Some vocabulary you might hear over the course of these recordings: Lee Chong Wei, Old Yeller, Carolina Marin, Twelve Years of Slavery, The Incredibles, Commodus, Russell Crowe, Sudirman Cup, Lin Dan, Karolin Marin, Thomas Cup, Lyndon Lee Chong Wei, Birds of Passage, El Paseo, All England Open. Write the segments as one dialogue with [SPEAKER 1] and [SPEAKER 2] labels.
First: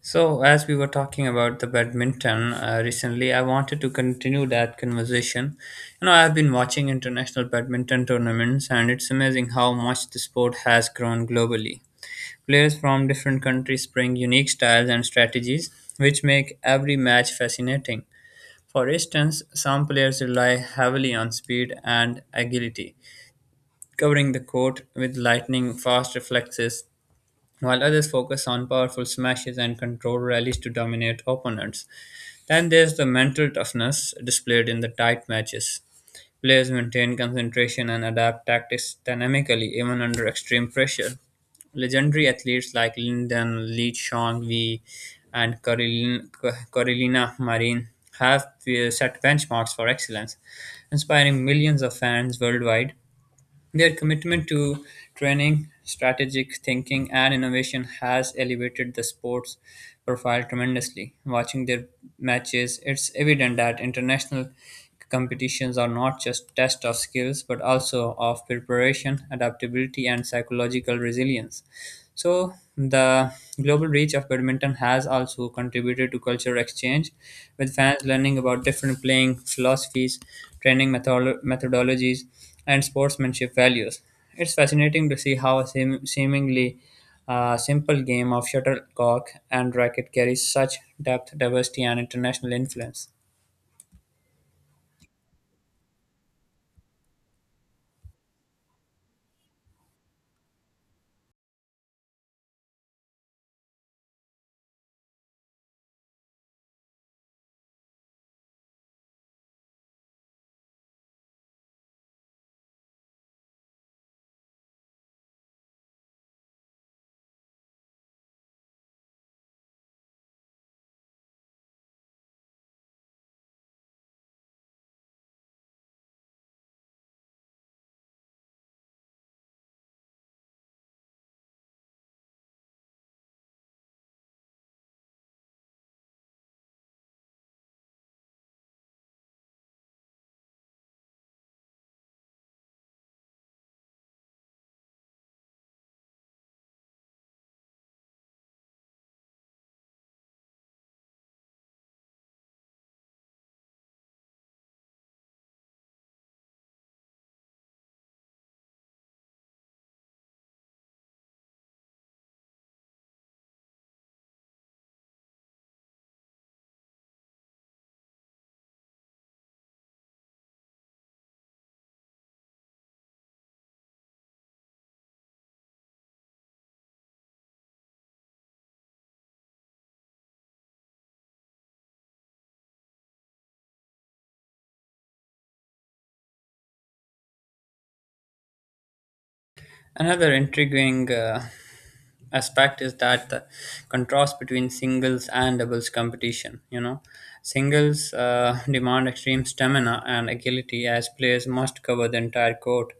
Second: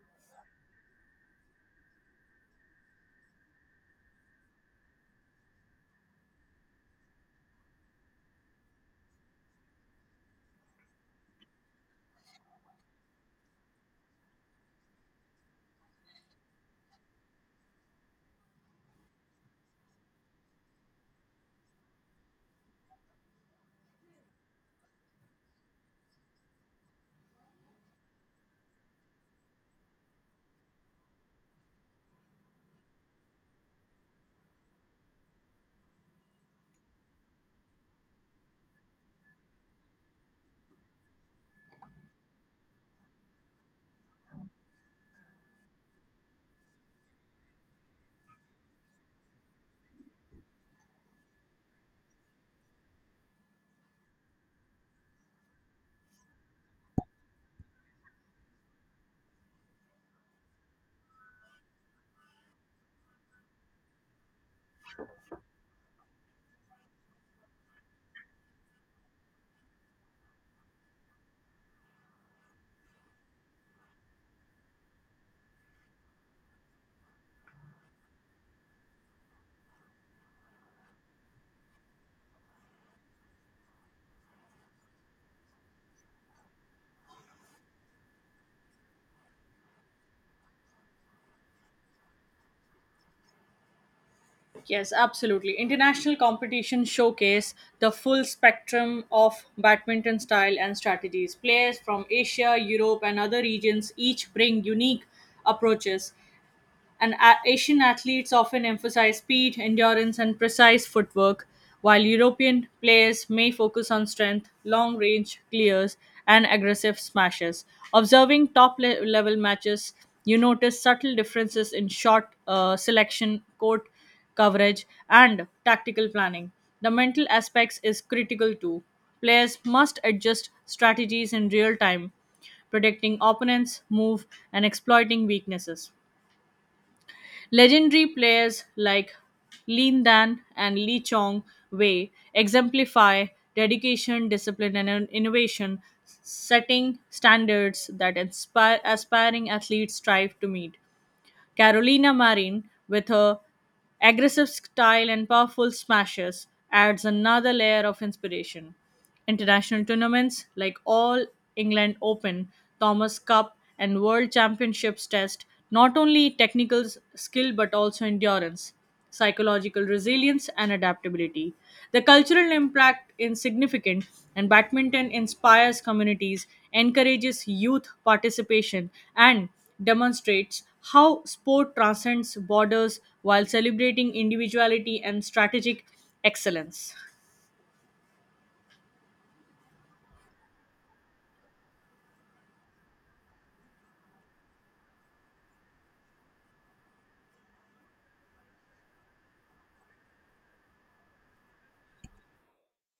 [SPEAKER 1] So, as we were talking about the badminton recently, I wanted to continue that conversation. You know, I've been watching international badminton tournaments, and it's amazing how much the sport has grown globally. Players from different countries bring unique styles and strategies, which make every match fascinating. For instance, some players rely heavily on speed and agility, covering the court with lightning fast reflexes while others focus on powerful smashes and control rallies to dominate opponents. Then there's the mental toughness displayed in the tight matches. Players maintain concentration and adapt tactics dynamically even under extreme pressure. Legendary athletes like Lyndon Lee Chong Wei and Karolina Marin have set benchmarks for excellence, inspiring millions of fans worldwide. Their commitment to training, strategic thinking, and innovation has elevated the sport's profile tremendously. Watching their matches, it's evident that international competitions are not just tests of skills but also of preparation, adaptability, and psychological resilience. So, the global reach of badminton has also contributed to cultural exchange, with fans learning about different playing philosophies, training methodologies, and sportsmanship values. It's fascinating to see how a seemingly simple game of shuttlecock and racket carries such depth, diversity, and international influence.
[SPEAKER 2] Yes, absolutely. International competition showcase the full spectrum of badminton style and strategies. Players from Asia, Europe, and other regions each bring unique approaches, and Asian athletes often emphasize speed, endurance, and precise footwork, while European players may focus on strength, long range clears, and aggressive smashes. Observing top level matches, you notice subtle differences in shot selection, court coverage, and tactical planning. The mental aspects is critical too. Players must adjust strategies in real time, predicting opponents' move and exploiting weaknesses. Legendary players like Lin Dan and Lee Chong Wei exemplify dedication, discipline, and innovation, setting standards that inspire aspiring athletes strive to meet. Carolina Marin, with her aggressive style and powerful smashes, adds another layer of inspiration. International tournaments like All England Open, Thomas Cup, and World Championships test not only technical skill but also endurance, psychological resilience, and adaptability. The cultural impact is significant, and badminton inspires communities, encourages youth participation, and demonstrates how sport transcends borders while celebrating individuality and strategic excellence.
[SPEAKER 1] Another intriguing aspect is that the contrast between singles and doubles competition. You know, singles demand extreme stamina and agility as players must cover the entire court,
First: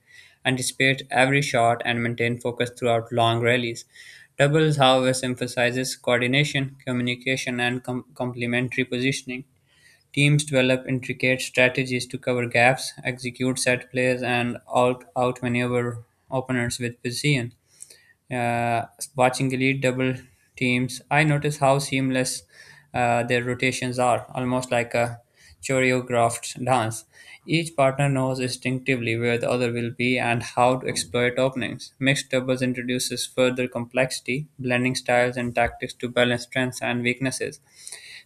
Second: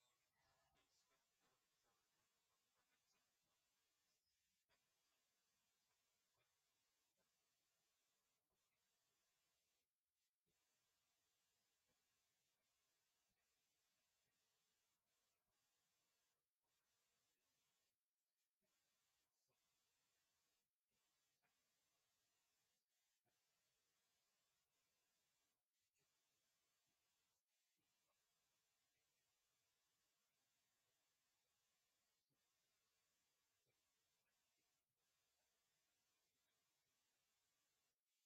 [SPEAKER 1] anticipate every shot, and maintain focus throughout long rallies. Doubles, however, emphasizes coordination, communication, and complementary positioning. Teams develop intricate strategies to cover gaps, execute set plays, and outmaneuver opponents with precision. Uh, Watching elite double teams, I notice how seamless their rotations are, almost like a choreographed dance. Each partner knows instinctively where the other will be and how to exploit openings. Mixed doubles introduces further complexity, blending styles and tactics to balance strengths and weaknesses.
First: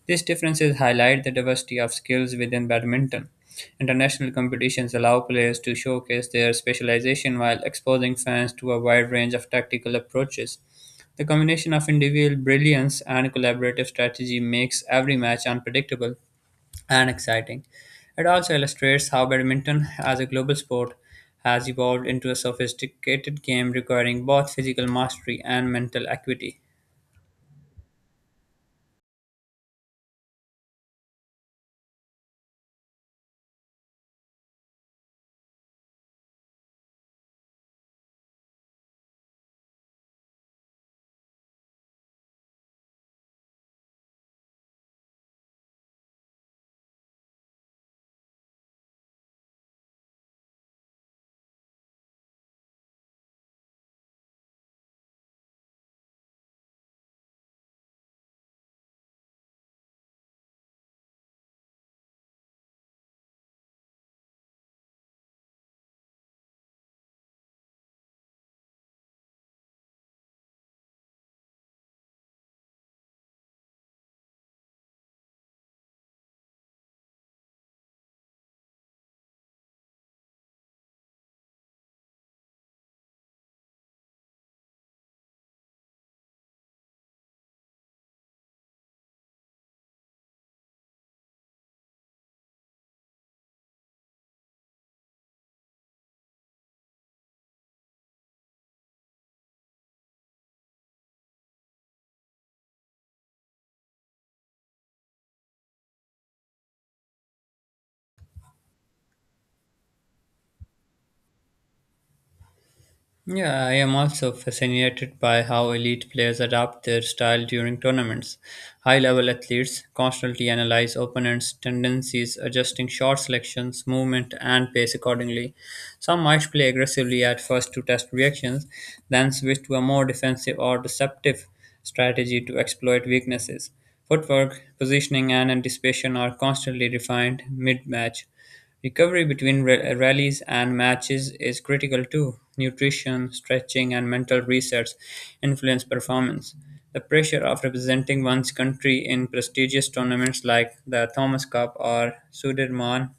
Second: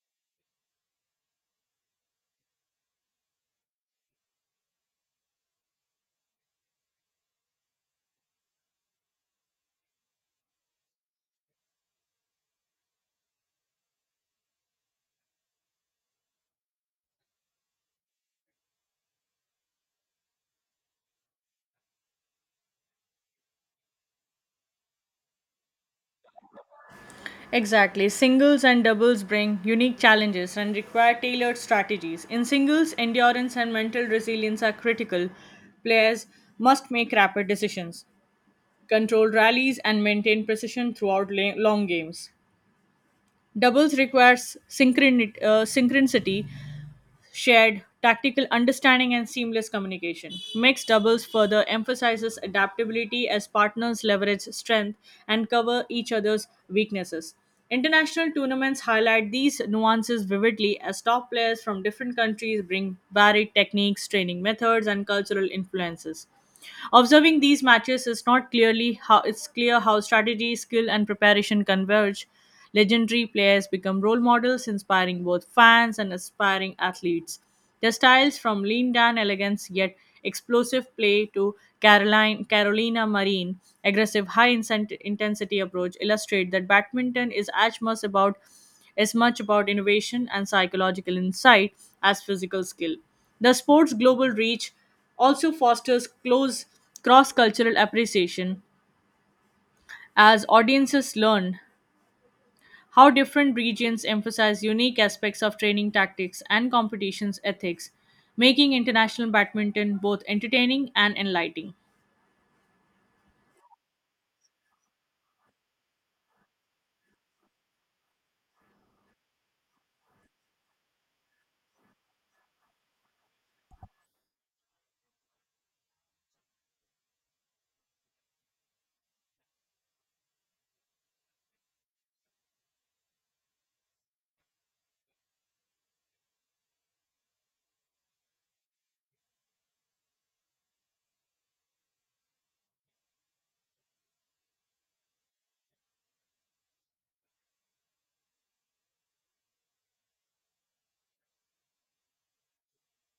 [SPEAKER 1] These differences highlight the diversity of skills within badminton. International competitions allow players to showcase their specialization while exposing fans to a wide range of tactical approaches. The combination of individual brilliance and collaborative strategy makes every match unpredictable and exciting. It also illustrates how badminton, as a global sport, has evolved into a sophisticated game requiring both physical mastery and mental acuity.
[SPEAKER 2] Exactly. Singles and doubles bring unique challenges and require tailored strategies. In singles, endurance and mental resilience are critical. Players must make rapid decisions, control rallies, and maintain precision throughout long games. Doubles requires synchronicity, shared tactical understanding, and seamless communication. Mixed doubles further emphasizes adaptability as partners leverage strength and cover each other's weaknesses. International tournaments highlight these nuances vividly as top players from different countries bring varied techniques, training methods, and cultural influences. Observing these matches is not clearly how it's clear how strategy, skill, and preparation converge. Legendary players become role models, inspiring both fans and aspiring athletes. Their styles, from lean down elegance yet explosive play to Carolina Marine, aggressive intensity approach, illustrate that badminton is as much about innovation and psychological insight as physical skill. The sport's global reach also fosters close cross cultural appreciation as audiences learn how different regions emphasize unique aspects of training tactics and competitions ethics, making international badminton both entertaining and enlightening.
[SPEAKER 1] Yeah, I am also fascinated by how elite players adapt their style during tournaments. High level athletes constantly analyze opponents' tendencies, adjusting shot selections, movement, and pace accordingly. Some might play aggressively at first to test reactions, then switch to a more defensive or deceptive strategy to exploit weaknesses. Footwork, positioning, and anticipation are constantly refined mid match. Recovery between rallies and matches is critical too. Nutrition, stretching, and mental resets influence performance. The pressure of representing one's country in prestigious tournaments like the Thomas Cup or Sudirman,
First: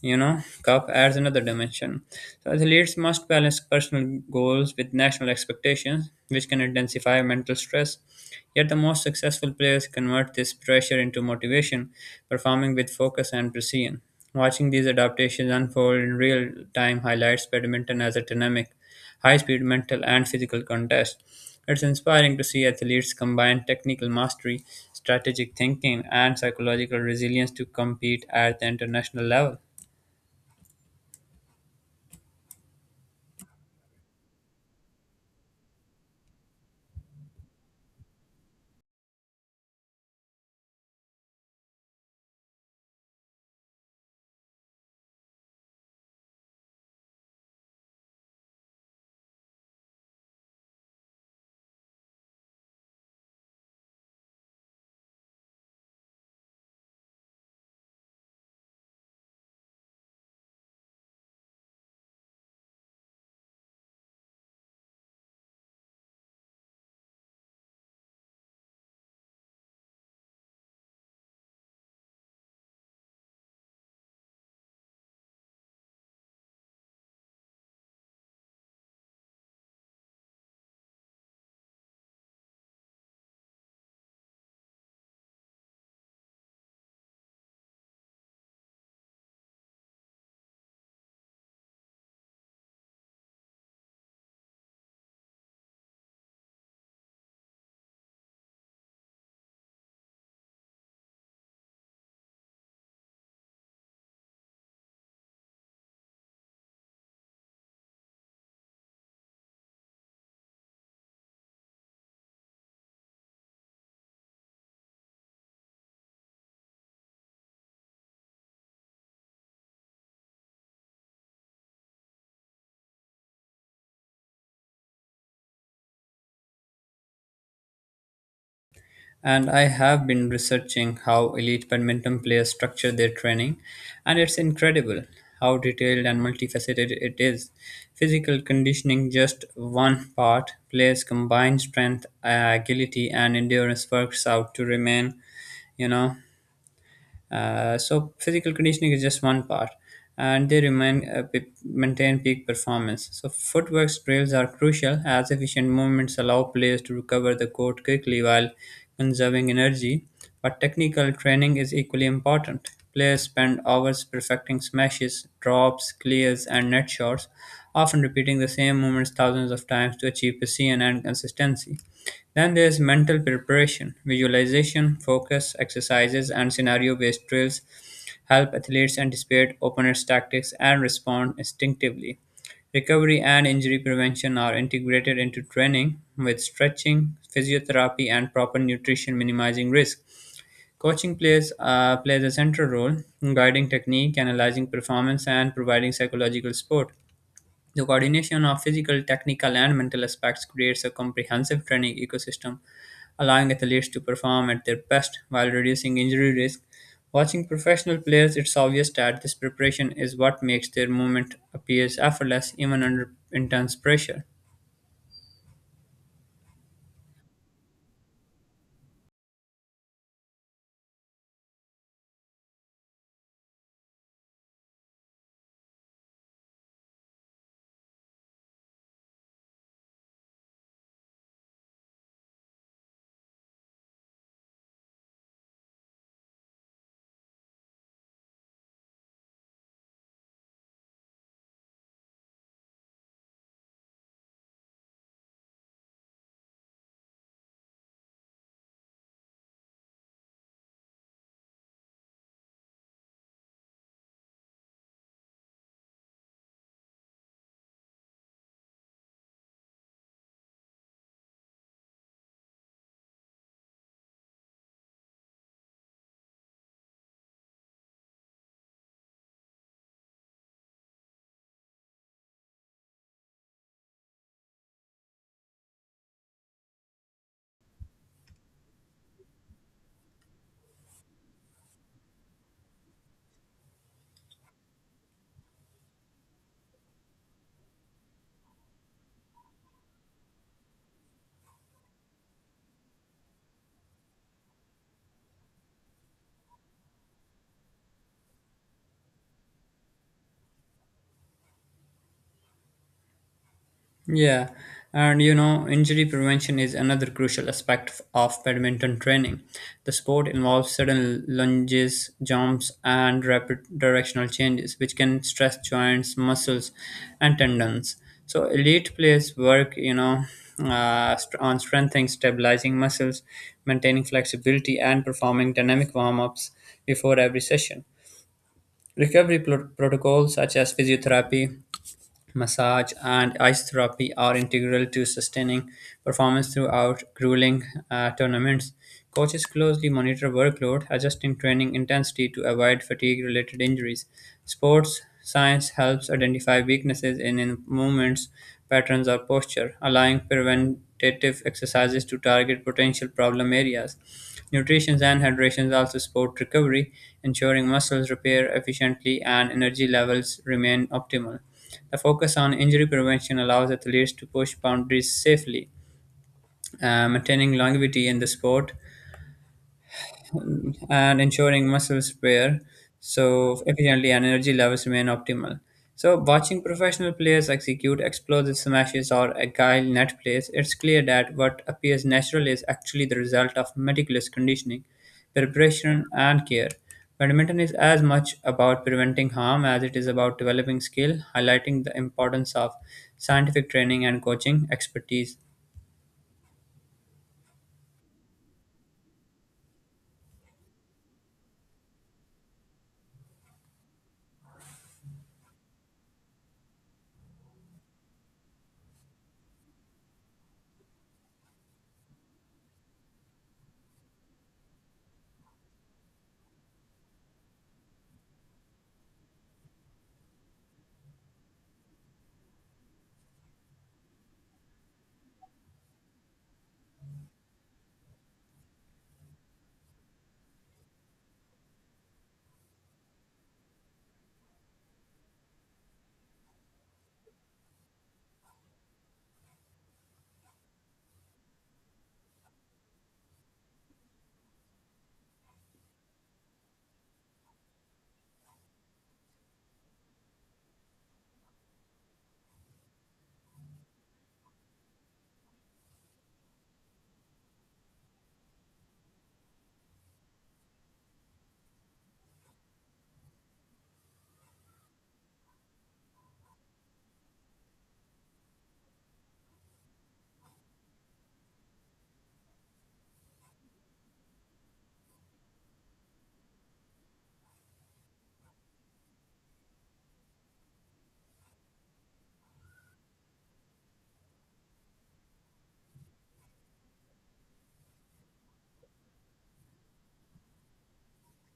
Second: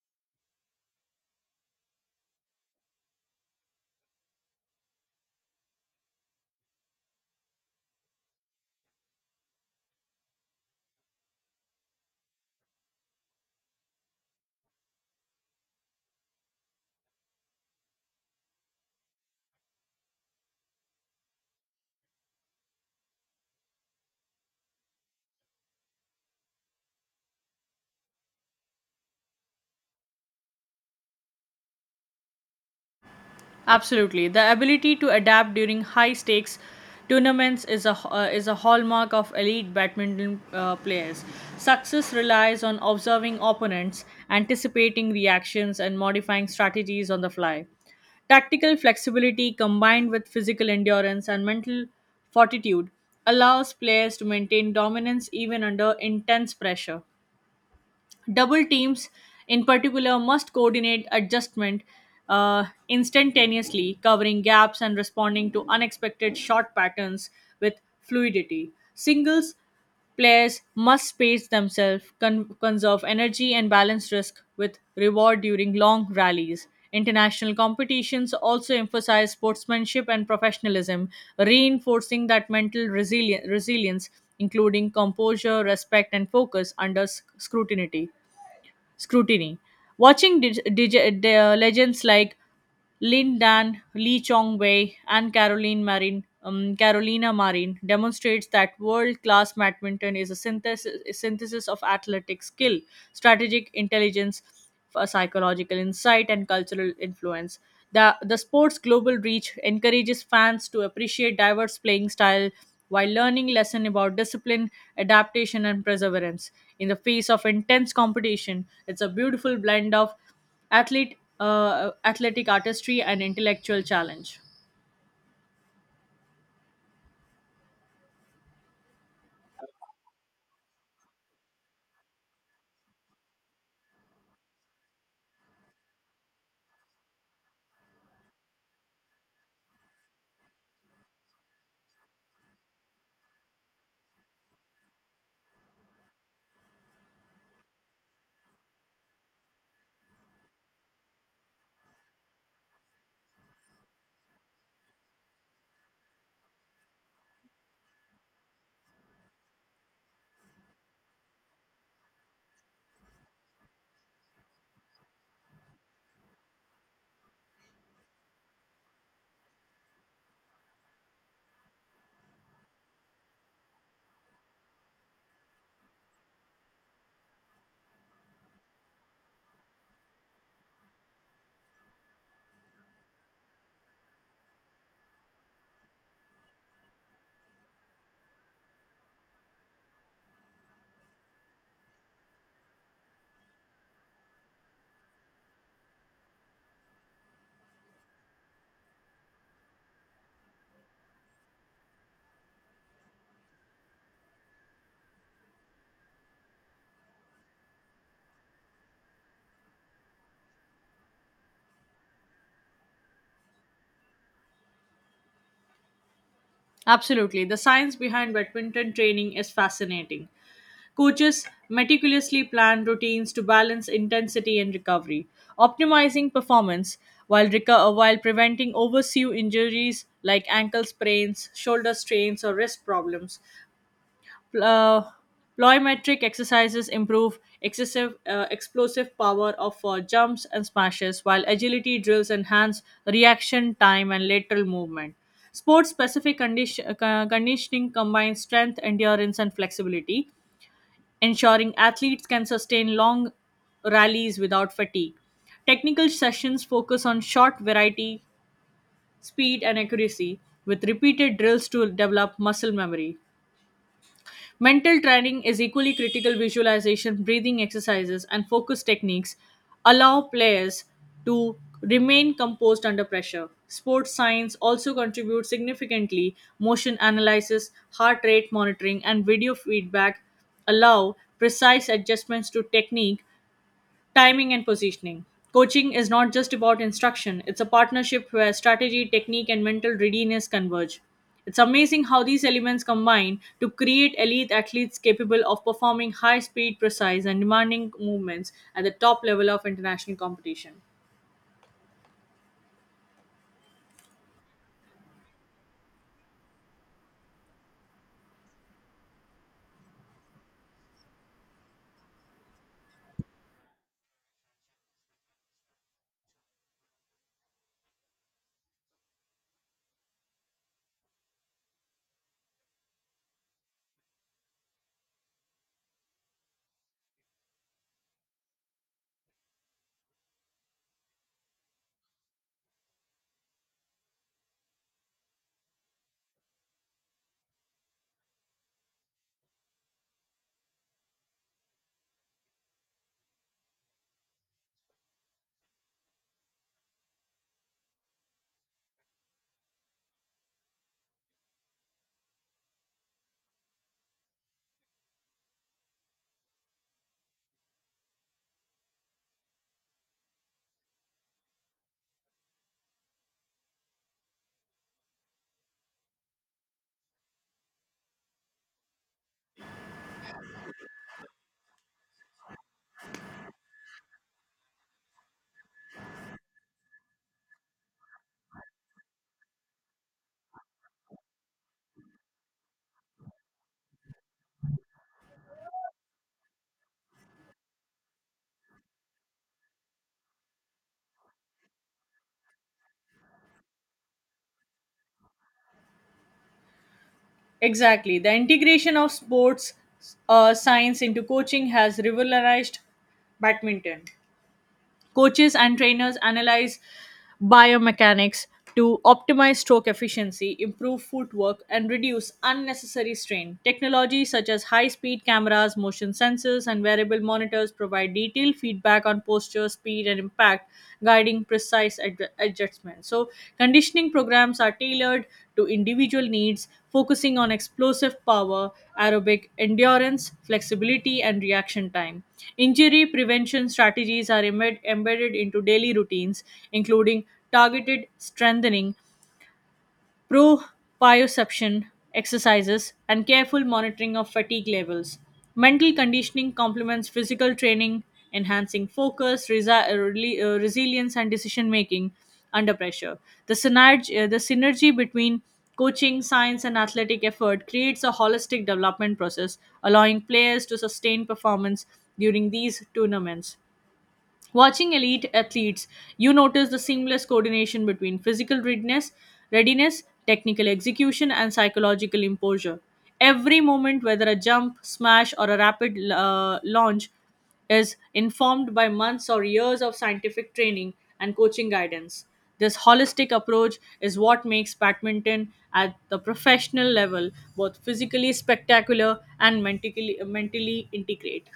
[SPEAKER 1] cup adds another dimension. So athletes must balance personal goals with national expectations, which can intensify mental stress. Yet the most successful players convert this pressure into motivation, performing with focus and precision. Watching these adaptations unfold in real time highlights badminton as a dynamic, high speed mental and physical contest. It's inspiring to see athletes combine technical mastery, strategic thinking, and psychological resilience to compete at the international level.
[SPEAKER 2] Absolutely. The ability to adapt during high stakes tournaments is a hallmark of elite badminton players. Success relies on observing opponents, anticipating reactions, and modifying strategies on the fly. Tactical flexibility combined with physical endurance and mental fortitude allows players to maintain dominance even under intense pressure. Double teams, in particular, must coordinate adjustment instantaneously, covering gaps and responding to unexpected shot patterns with fluidity. Singles players must space themselves, conserve energy, and balance risk with reward during long rallies. International competitions also emphasize sportsmanship and professionalism, reinforcing that mental resilience, including composure, respect, and focus under scrutiny. Watching the legends like Lin Dan, Lee Chong Wei, and Carolina Marin demonstrates that world-class badminton is a synthesis of athletic skill, strategic intelligence, for psychological insight, and cultural influence. The sport's global reach encourages fans to appreciate diverse playing style while learning lesson about discipline, adaptation, and perseverance. In the face of intense competition, it's a beautiful blend of athlete athletic artistry and intellectual challenge.
[SPEAKER 1] And I have been researching how elite badminton players structure their training, and it's incredible how detailed and multifaceted it is. Physical conditioning, just one part, players combine strength, agility, and endurance works out to remain, you know, so physical conditioning is just one part, and they remain maintain peak performance. So footwork drills are crucial as efficient movements allow players to recover the court quickly while conserving energy. But technical training is equally important. Players spend hours perfecting smashes, drops, clears, and net shots, often repeating the same movements thousands of times to achieve precision and consistency. Then there is mental preparation. Visualization, focus exercises, and scenario based drills help athletes anticipate opponents' tactics and respond instinctively. Recovery and injury prevention are integrated into training with stretching, physiotherapy, and proper nutrition, minimizing risk. Coaching plays a central role in guiding technique, analyzing performance, and providing psychological support. The coordination of physical, technical, and mental aspects creates a comprehensive training ecosystem, allowing athletes to perform at their best while reducing injury risk. Watching professional players, it's obvious that this preparation is what makes their movement appears effortless even under intense pressure.
[SPEAKER 2] Absolutely. The science behind badminton training is fascinating. Coaches meticulously plan routines to balance intensity and recovery, optimizing performance while, while preventing oversew injuries like ankle sprains, shoulder strains, or wrist problems. Pl- uh, Plyometric exercises improve excessive explosive power of jumps and smashes, while agility drills enhance reaction time and lateral movement. Sport specific conditioning combines strength, endurance, and flexibility, ensuring athletes can sustain long rallies without fatigue. Technical sessions focus on shot variety, speed, and accuracy, with repeated drills to develop muscle memory. Mental training is equally critical. Visualization, breathing exercises, and focus techniques allow players to remain composed under pressure. Sports science also contributes significantly. Motion analysis, heart rate monitoring, and video feedback allow precise adjustments to technique, timing, and positioning. Coaching is not just about instruction, it's a partnership where strategy, technique, and mental readiness converge. It's amazing how these elements combine to create elite athletes capable of performing high speed, precise, and demanding movements at the top level of international competition.
[SPEAKER 1] Yeah, and you know, injury prevention is another crucial aspect of badminton training. The sport involves sudden lunges, jumps, and rapid directional changes, which can stress joints, muscles, and tendons. So, elite players work, on strengthening, stabilizing muscles, maintaining flexibility, and performing dynamic warm ups before every session. Recovery protocols such as physiotherapy, massage, and ice therapy are integral to sustaining performance throughout grueling tournaments. Coaches closely monitor workload, adjusting training intensity to avoid fatigue related injuries. Sports science helps identify weaknesses in movements, patterns, or posture, allowing preventative exercises to target potential problem areas. Nutrition and hydration also support recovery, ensuring muscles repair efficiently and energy levels remain optimal. The focus on injury prevention allows athletes to push boundaries safely, maintaining longevity in the sport and ensuring muscles spare so efficiently and energy levels remain optimal. So, watching professional players execute explosive smashes or agile net plays, it's clear that what appears natural is actually the result of meticulous conditioning, preparation, and care. Badminton is as much about preventing harm as it is about developing skill, highlighting the importance of scientific training and coaching expertise.
[SPEAKER 2] Exactly. The integration of sports science into coaching has revolutionized badminton. Coaches and trainers analyze biomechanics to optimize stroke efficiency, improve footwork, and reduce unnecessary strain. Technology such as high speed cameras, motion sensors, and wearable monitors provide detailed feedback on posture, speed, and impact, guiding precise adjustment. So, conditioning programs are tailored to individual needs, focusing on explosive power, aerobic endurance, flexibility, and reaction time. Injury prevention strategies are embedded into daily routines, including targeted strengthening, proprioception exercises, and careful monitoring of fatigue levels. Mental conditioning complements physical training, enhancing focus, resilience, and decision making under pressure. The synergy between coaching, science, and athletic effort creates a holistic development process, allowing players to sustain performance during these tournaments. Watching elite athletes, you notice the seamless coordination between readiness, technical execution, and psychological imposure. Every moment, whether a jump, smash, or a rapid launch, is informed by months or years of scientific training and coaching guidance. This holistic approach is what makes badminton at the professional level both physically spectacular and mentally integrate.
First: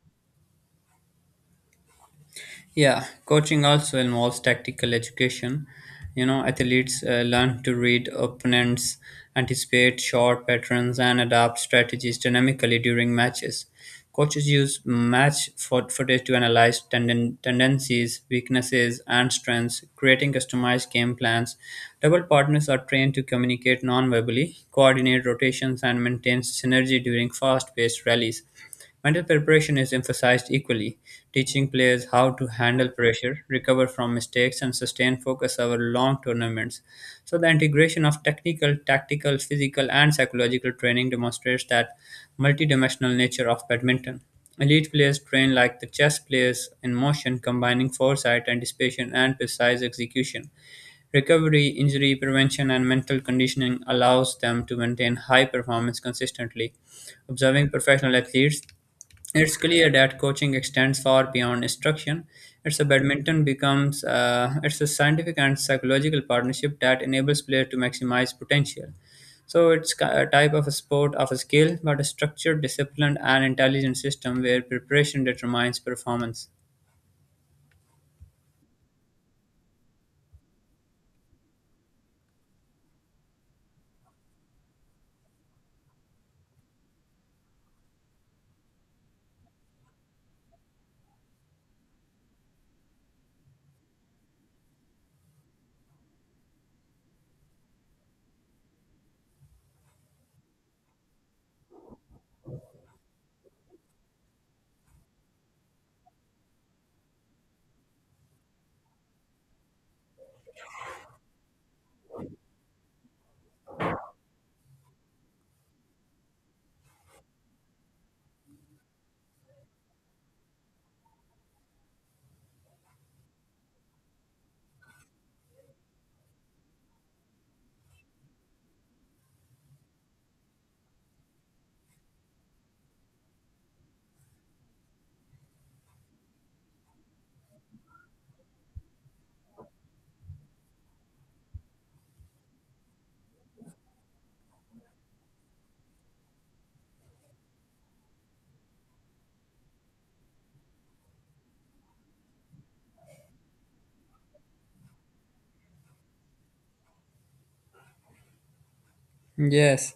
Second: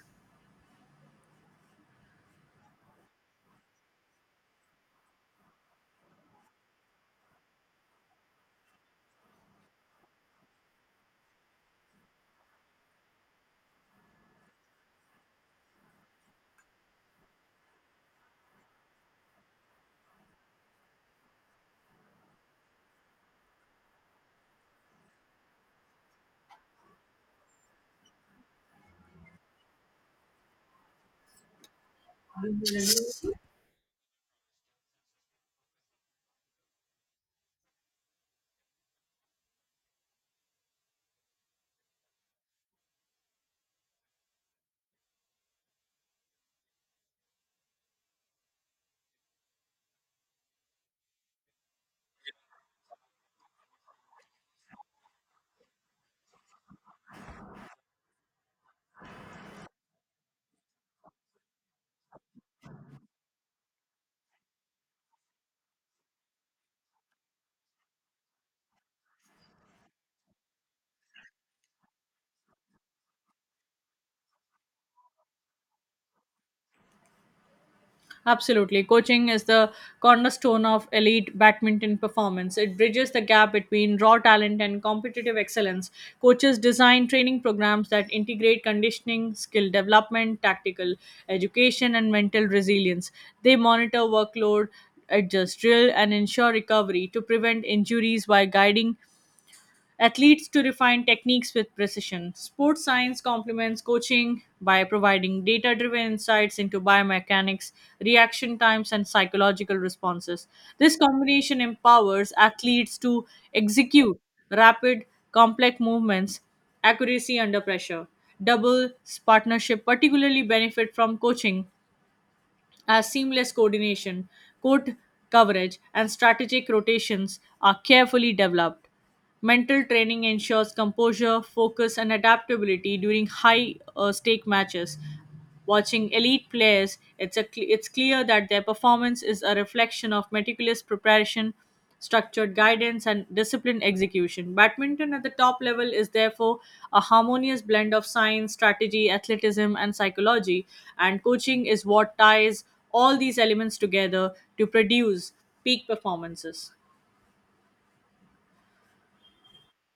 [SPEAKER 1] Yeah, coaching also involves tactical education. You know, athletes learn to read opponents, anticipate shot patterns, and adapt strategies dynamically during matches. Coaches use match footage to analyze tendencies, weaknesses, and strengths, creating customized game plans. Double partners are trained to communicate non verbally, coordinate rotations, and maintain synergy during fast paced rallies. Mental preparation is emphasized equally, teaching players how to handle pressure, recover from mistakes, and sustain focus over long tournaments. So, the integration of technical, tactical, physical, and psychological training demonstrates that multidimensional nature of badminton. Elite players train like the chess players in motion, combining foresight, anticipation, and precise execution. Recovery, injury prevention, and mental conditioning allows them to maintain high performance consistently. Observing professional athletes, it's clear that coaching extends far beyond instruction. It's a badminton becomes it's a scientific and psychological partnership that enables players to maximize potential. So it's a type of a sport of a skill, but a structured, disciplined, and intelligent system where preparation determines performance.
[SPEAKER 2] Absolutely. Coaching is the cornerstone of elite badminton performance. It bridges the gap between raw talent and competitive excellence. Coaches design training programs that integrate conditioning, skill development, tactical education, and mental resilience. They monitor workload, adjust drill, and ensure recovery to prevent injuries by guiding athletes to refine techniques with precision. Sports science complements coaching by providing data driven insights into biomechanics, reaction times, and psychological responses. This combination empowers athletes to execute rapid, complex movements accuracy under pressure. Doubles partnership particularly benefit from coaching as seamless coordination, court coverage, and strategic rotations are carefully developed. Mental training ensures composure, focus, and adaptability during high stake matches. Watching elite players, it's clear that their performance is a reflection of meticulous preparation, structured guidance, and disciplined execution. Badminton at the top level is therefore a harmonious blend of science, strategy, athleticism, and psychology, and coaching is what ties all these elements together to produce peak performances.
[SPEAKER 1] Yes.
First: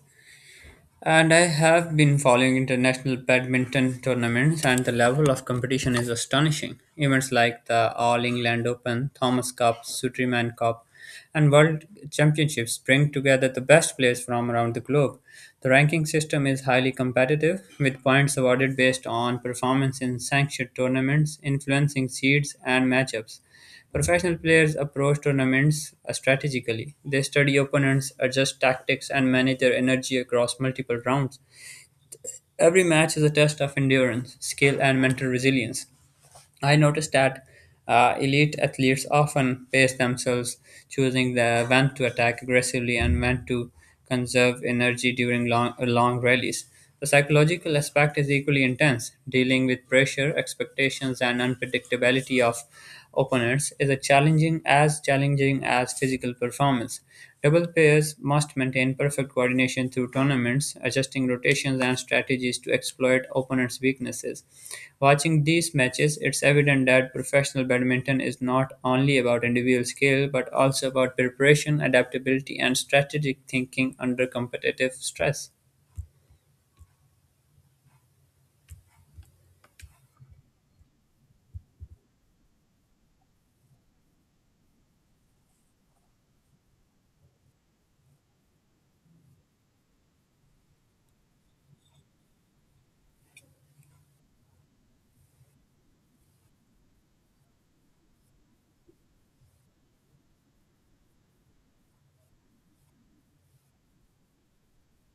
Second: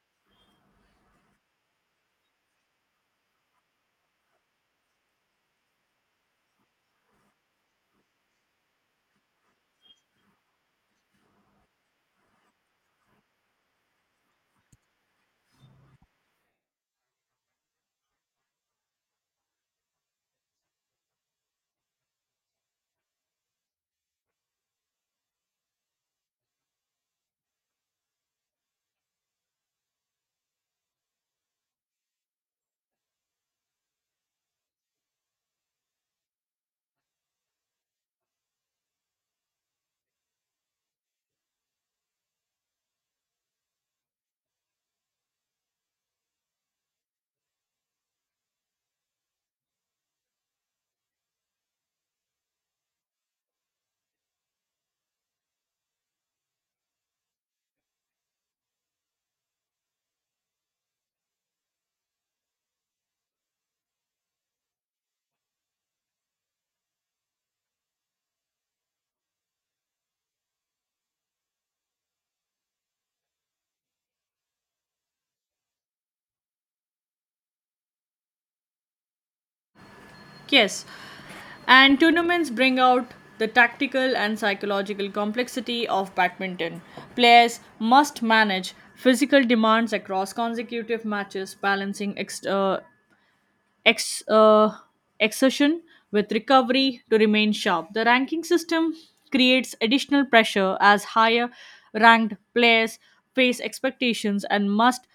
[SPEAKER 1] And I have been following international badminton tournaments, and the level of competition is astonishing. Events like the All England Open, Thomas Cup, Sudirman Cup, and World Championships bring together the best players from around the globe. The ranking system is highly competitive, with points awarded based on performance in sanctioned tournaments, influencing seeds and matchups. Professional players approach tournaments strategically. They study opponents, adjust tactics, and manage their energy across multiple rounds. Every match is a test of endurance, skill, and mental resilience. I noticed that elite athletes often pace themselves, choosing the when to attack aggressively and when to conserve energy during long, long rallies. The psychological aspect is equally intense, dealing with pressure, expectations, and unpredictability of opponents is a challenging as physical performance. Double pairs must maintain perfect coordination through tournaments, adjusting rotations and strategies to exploit opponents' weaknesses. Watching these matches, it's evident that professional badminton is not only about individual skill but also about preparation, adaptability, and strategic thinking under competitive stress.
[SPEAKER 2] Yes, and tournaments bring out the tactical and psychological complexity of badminton. Players must manage physical demands across consecutive matches, balancing ex- uh, exertion with recovery to remain sharp. The ranking system creates additional pressure as higher ranked players face expectations and must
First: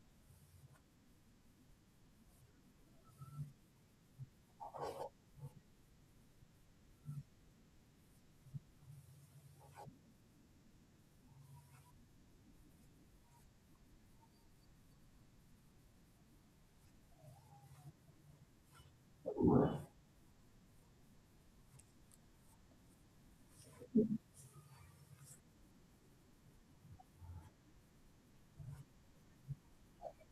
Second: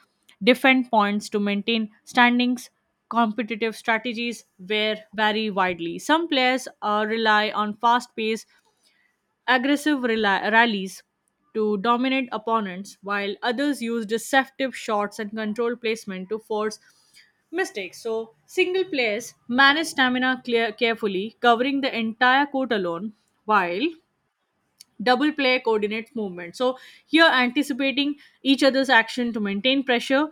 [SPEAKER 2] defend points to maintain standings. Competitive strategies were vary widely. Some players rely on fast paced, aggressive rallies to dominate opponents, while others use deceptive shots and control placement to force mistakes. So, single players manage stamina carefully, covering the entire court alone, while double player coordinates movement. So, here anticipating each other's action to maintain pressure.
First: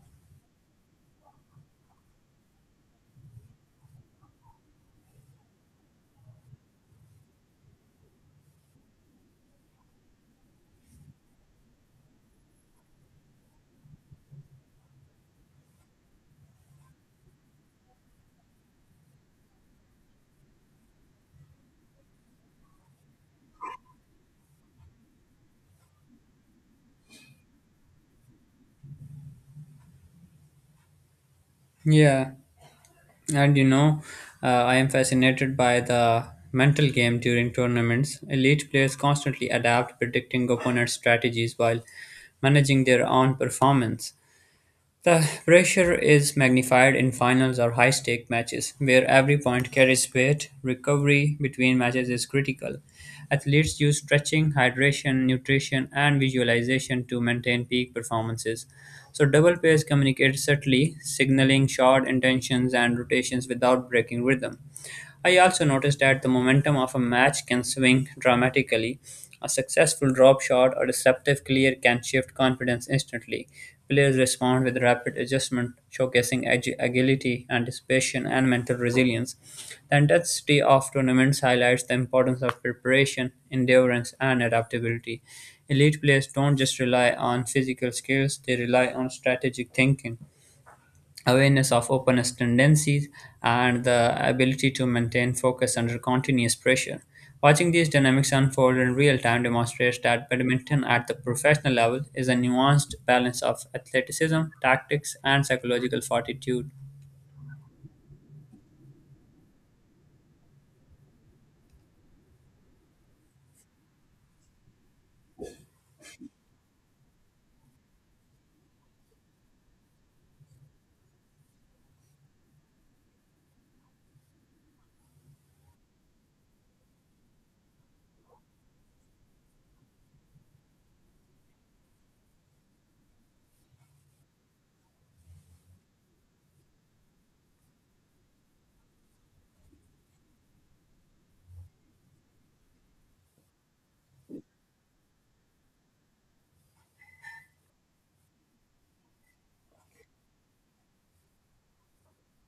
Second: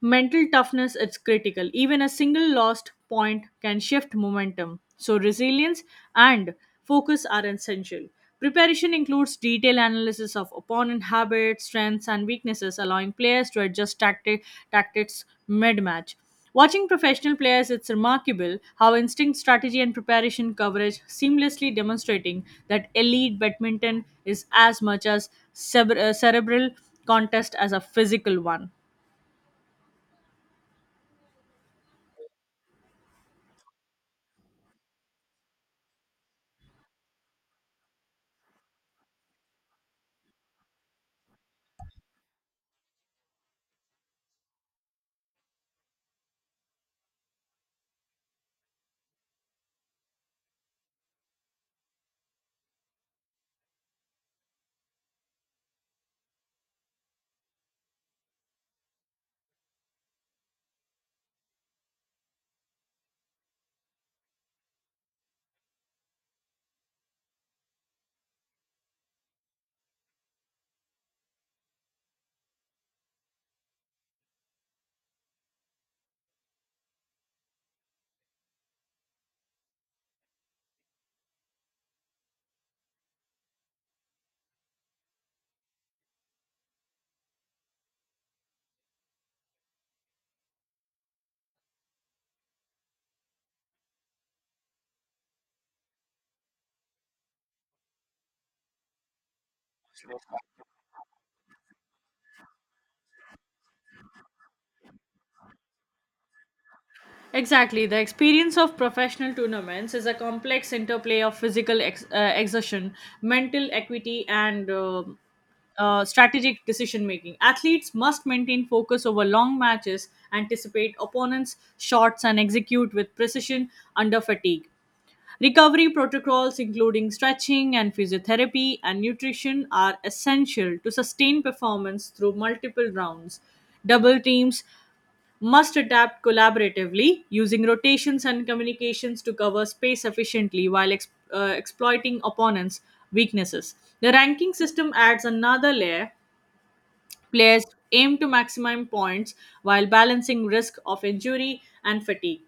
[SPEAKER 2] Mental toughness is critical. Even a single lost point can shift momentum. So, resilience and focus are essential. Preparation includes detailed analysis of opponent habits, strengths, and weaknesses, allowing players to adjust tactics mid match. Watching professional players, it's remarkable how instinct, strategy, and preparation coverage seamlessly demonstrating that elite badminton is as much as cerebral contest as a physical one.
[SPEAKER 1] Yeah. And I am fascinated by the mental game during tournaments. Elite players constantly adapt, predicting opponents' strategies while managing their own performance. The pressure is magnified in finals or high stake matches, where every point carries weight. Recovery between matches is critical. Athletes use stretching, hydration, nutrition, and visualization to maintain peak performances. So, double pairs communicate subtly, signaling short intentions and rotations without breaking rhythm. I also noticed that the momentum of a match can swing dramatically. A successful drop shot or deceptive clear can shift confidence instantly. Players respond with rapid adjustment, showcasing agility, anticipation, and mental resilience. The intensity of tournaments highlights the importance of preparation, endurance, and adaptability. Elite players don't just rely on physical skills, they rely on strategic thinking awareness of openness tendencies, and the ability to maintain focus under continuous pressure. Watching these dynamics unfold in real time demonstrates that badminton at the professional level is a nuanced balance of athleticism, tactics, and psychological fortitude.
[SPEAKER 2] Exactly. The experience of professional tournaments is a complex interplay of physical exertion, mental equity, and strategic decision making. Athletes must maintain focus over long matches, anticipate opponents' shots, and execute with precision under fatigue. Recovery protocols, including stretching and physiotherapy and nutrition, are essential to sustain performance through multiple rounds. Double teams must adapt collaboratively, using rotations and communications to cover space efficiently while exploiting opponents' weaknesses. The ranking system adds another layer. Players aim to maximize points while balancing risk of injury and fatigue.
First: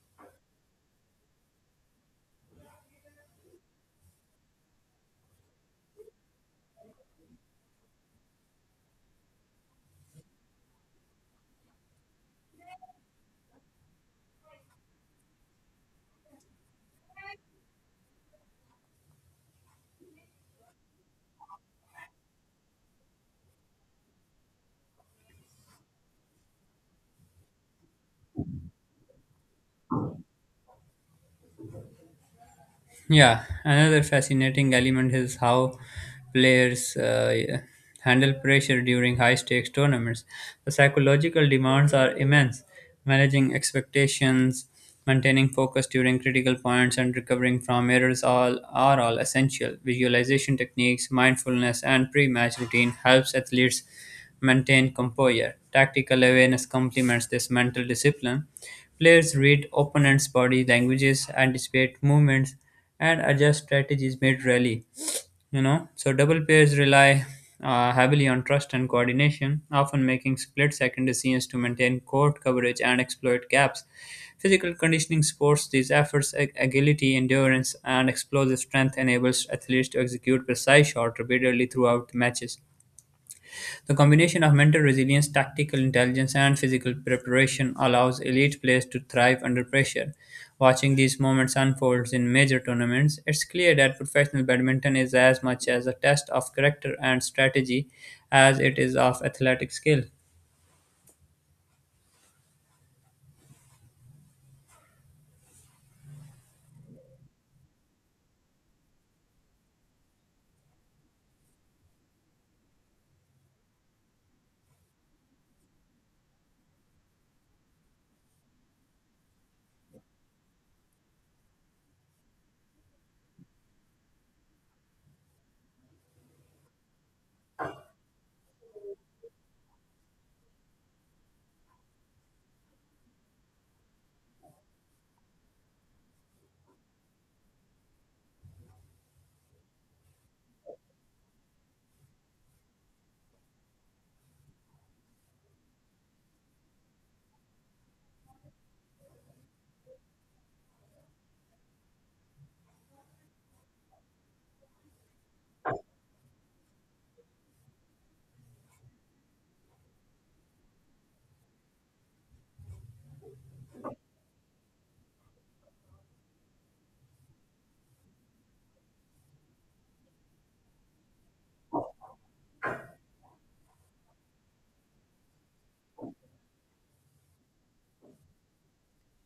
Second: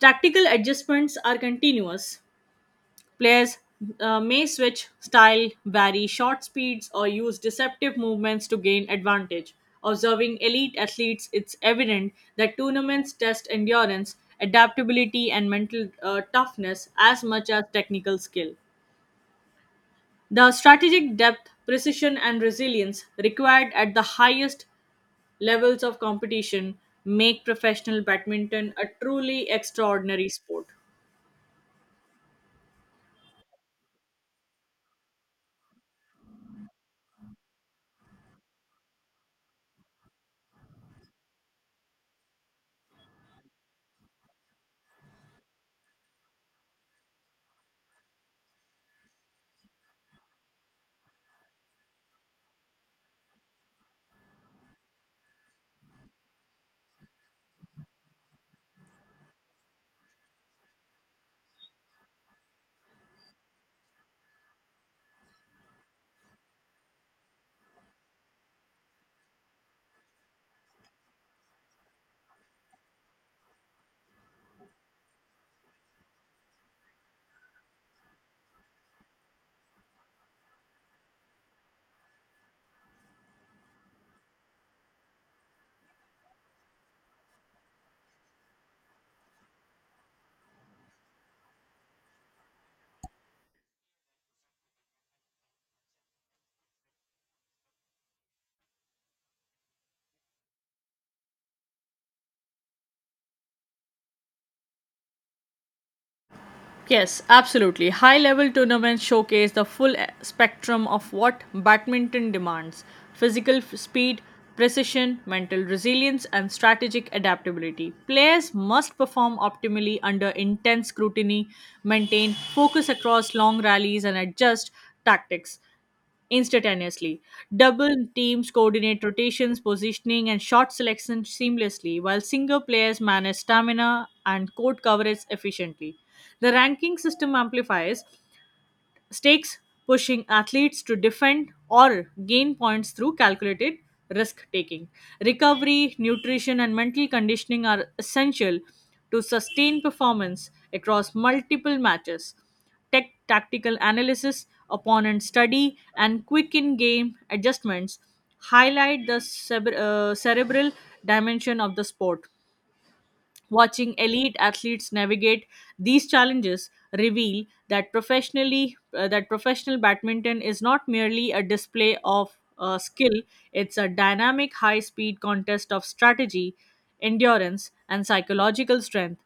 [SPEAKER 2] Tactical adjustments are continuous. Players may switch style, vary shot speeds, or use deceptive movements to gain advantage. Observing elite athletes, it's evident that tournaments test endurance, adaptability, and mental toughness as much as technical skill. The strategic depth, precision, and resilience required at the highest levels of competition make professional badminton a truly extraordinary sport.
[SPEAKER 1] Yeah, another fascinating element is how players handle pressure during high stakes tournaments. The psychological demands are immense. Managing expectations, maintaining focus during critical points, and recovering from errors all essential. Visualization techniques, mindfulness, and pre-match routine helps athletes maintain composure. Tactical awareness complements this mental discipline. Players read opponents' body languages, anticipate movements, and adjust strategies mid rally. You know, so double pairs rely heavily on trust and coordination, often making split-second decisions to maintain court coverage and exploit gaps. Physical conditioning supports these efforts. Agility, endurance, and explosive strength enables athletes to execute precise shots repeatedly throughout matches. The combination of mental resilience, tactical intelligence, and physical preparation allows elite players to thrive under pressure. Watching these moments unfold in major tournaments, it's clear that professional badminton is as much as a test of character and strategy as it is of athletic skill.
[SPEAKER 2] Yes, absolutely. High level tournaments showcase the full spectrum of what badminton demands: physical speed, precision, mental resilience, and strategic adaptability. Players must perform optimally under intense scrutiny, maintain focus across long rallies, and adjust tactics instantaneously. Double teams coordinate rotations, positioning, and shot selection seamlessly, while single players manage stamina and court coverage efficiently. The ranking system amplifies stakes, pushing athletes to defend or gain points through calculated risk taking. Recovery, nutrition, and mental conditioning are essential to sustain performance across multiple matches. Tech tactical analysis, opponent study, and quick in game adjustments highlight the cerebral dimension of the sport. Watching elite athletes navigate these challenges reveal that professionally that professional badminton is not merely a display of skill; it's a dynamic, high-speed contest of strategy, endurance, and psychological strength.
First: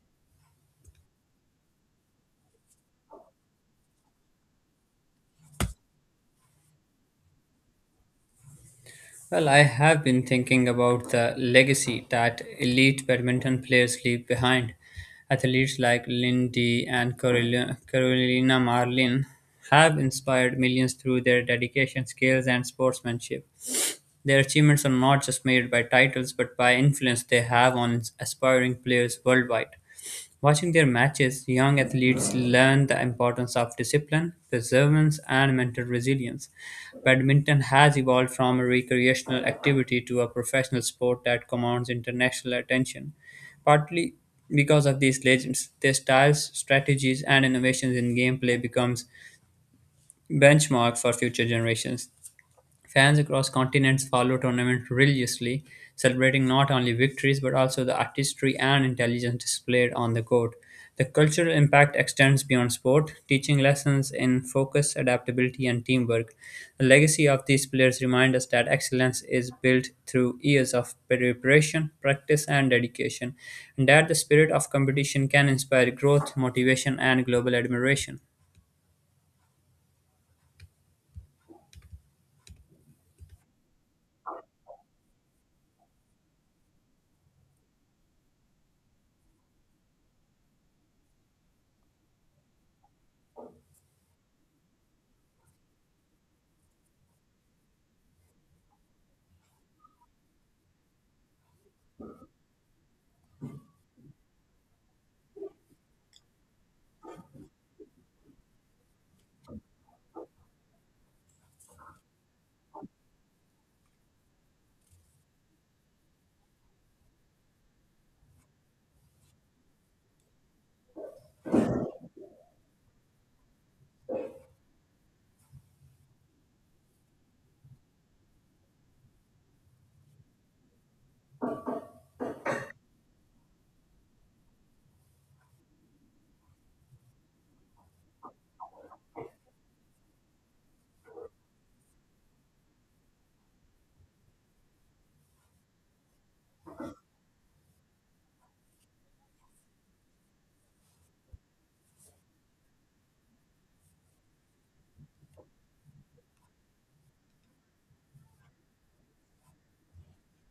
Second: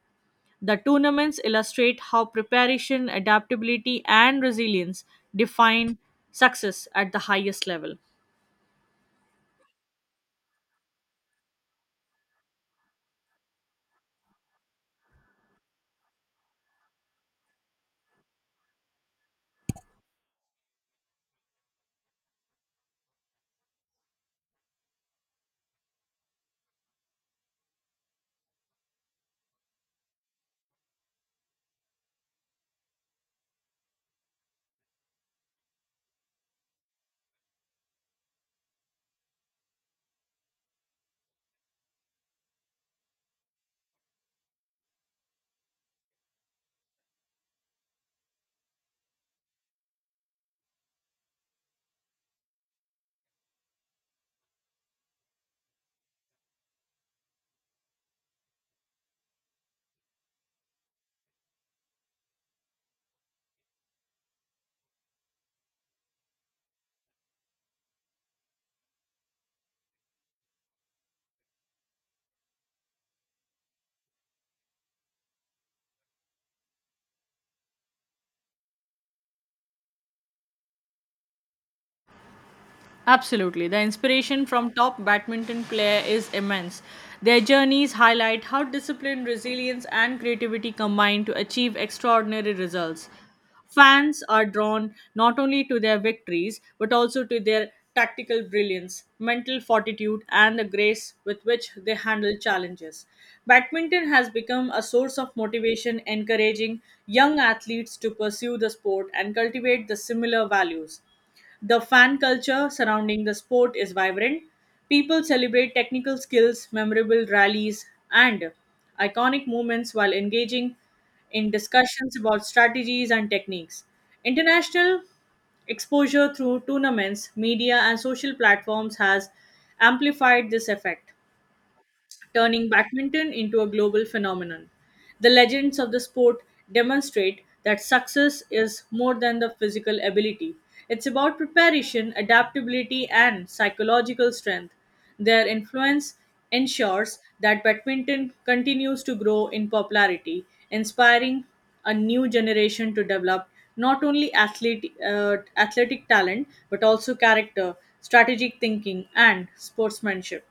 [SPEAKER 2] The tournaments illustrate how preparation, adaptability, and resilience define success at the highest level.
[SPEAKER 1] Well, I have been thinking about the legacy that elite badminton players leave behind. Athletes like Lindy and Carolina Marlin have inspired millions through their dedication, skills, and sportsmanship. Their achievements are not just measured by titles but by influence they have on aspiring players worldwide. Watching their matches, young athletes learn the importance of discipline, perseverance, and mental resilience. Badminton has evolved from a recreational activity to a professional sport that commands international attention, partly because of these legends. Their styles, strategies, and innovations in gameplay becomes benchmark for future generations. Fans across continents follow tournaments religiously, celebrating not only victories but also the artistry and intelligence displayed on the court. The cultural impact extends beyond sport, teaching lessons in focus, adaptability, and teamwork. The legacy of these players reminds us that excellence is built through years of preparation, practice, and dedication, and that the spirit of competition can inspire growth, motivation, and global admiration.
[SPEAKER 2] Absolutely. The inspiration from top badminton player is immense. Their journeys highlight how discipline, resilience, and creativity combine to achieve extraordinary results. Fans are drawn not only to their victories but also to their tactical brilliance, mental fortitude, and the grace with which they handle challenges. Badminton has become a source of motivation, encouraging young athletes to pursue the sport and cultivate the similar values. The fan culture surrounding the sport is vibrant. People celebrate technical skills, memorable rallies, and iconic moments while engaging in discussions about strategies and techniques. International exposure through tournaments, media, and social platforms has amplified this effect, turning badminton into a global phenomenon. The legends of the sport demonstrate that success is more than the physical ability. It's about preparation, adaptability, and psychological strength. Their influence ensures that badminton continues to grow in popularity, inspiring a new generation to develop not only athletic talent but also character, strategic thinking, and sportsmanship.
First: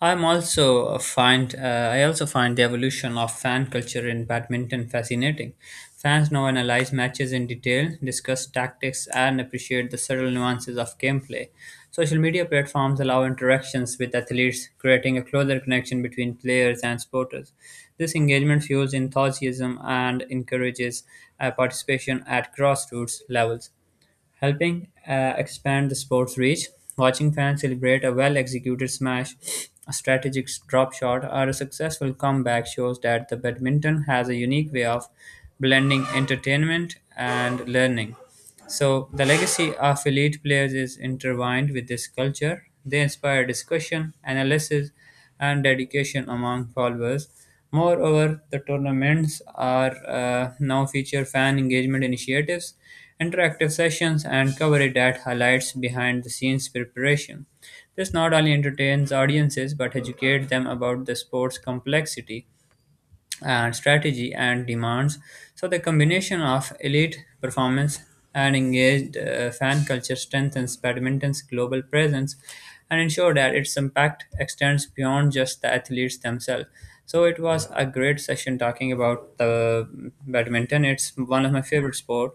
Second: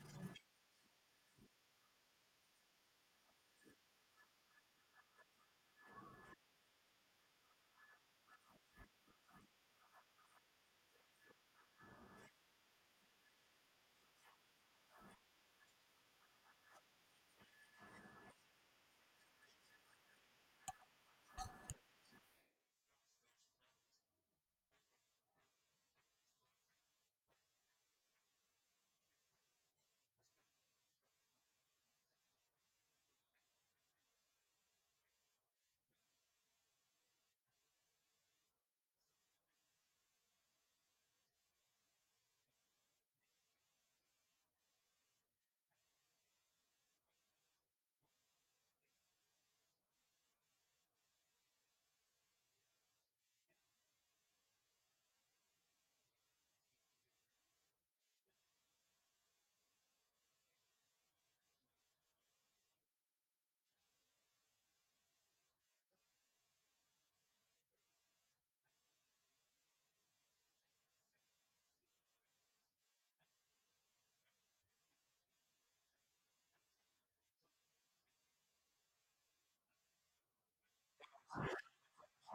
[SPEAKER 1] I also find the evolution of fan culture in badminton fascinating. Fans now analyze matches in detail, discuss tactics, and appreciate the subtle nuances of gameplay. Social media platforms allow interactions with athletes, creating a closer connection between players and supporters. This engagement fuels enthusiasm and encourages participation at grassroots levels, helping expand the sport's reach. Watching fans celebrate a well executed smash, a strategic drop shot, or a successful comeback shows that the badminton has a unique way of blending entertainment and learning. So, the legacy of elite players is intertwined with this culture. They inspire discussion, analysis, and dedication among followers. Moreover, the tournaments are now feature fan engagement initiatives, interactive sessions, and coverage that highlights behind-the-scenes preparation. This not only entertains audiences but educates them about the sport's complexity and strategy and demands. So the combination of elite performance and engaged fan culture strengthens badminton's global presence and ensure that its impact extends beyond just the athletes themselves. So it was a great session talking about the badminton. It's one of my favorite sport,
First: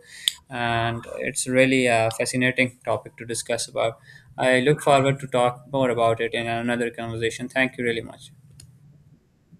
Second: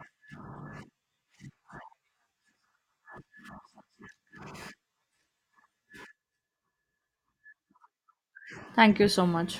[SPEAKER 1] and it's really a fascinating topic to discuss about. I look forward to talk more about it in another conversation. Thank you really much.
[SPEAKER 2] Thank you so much.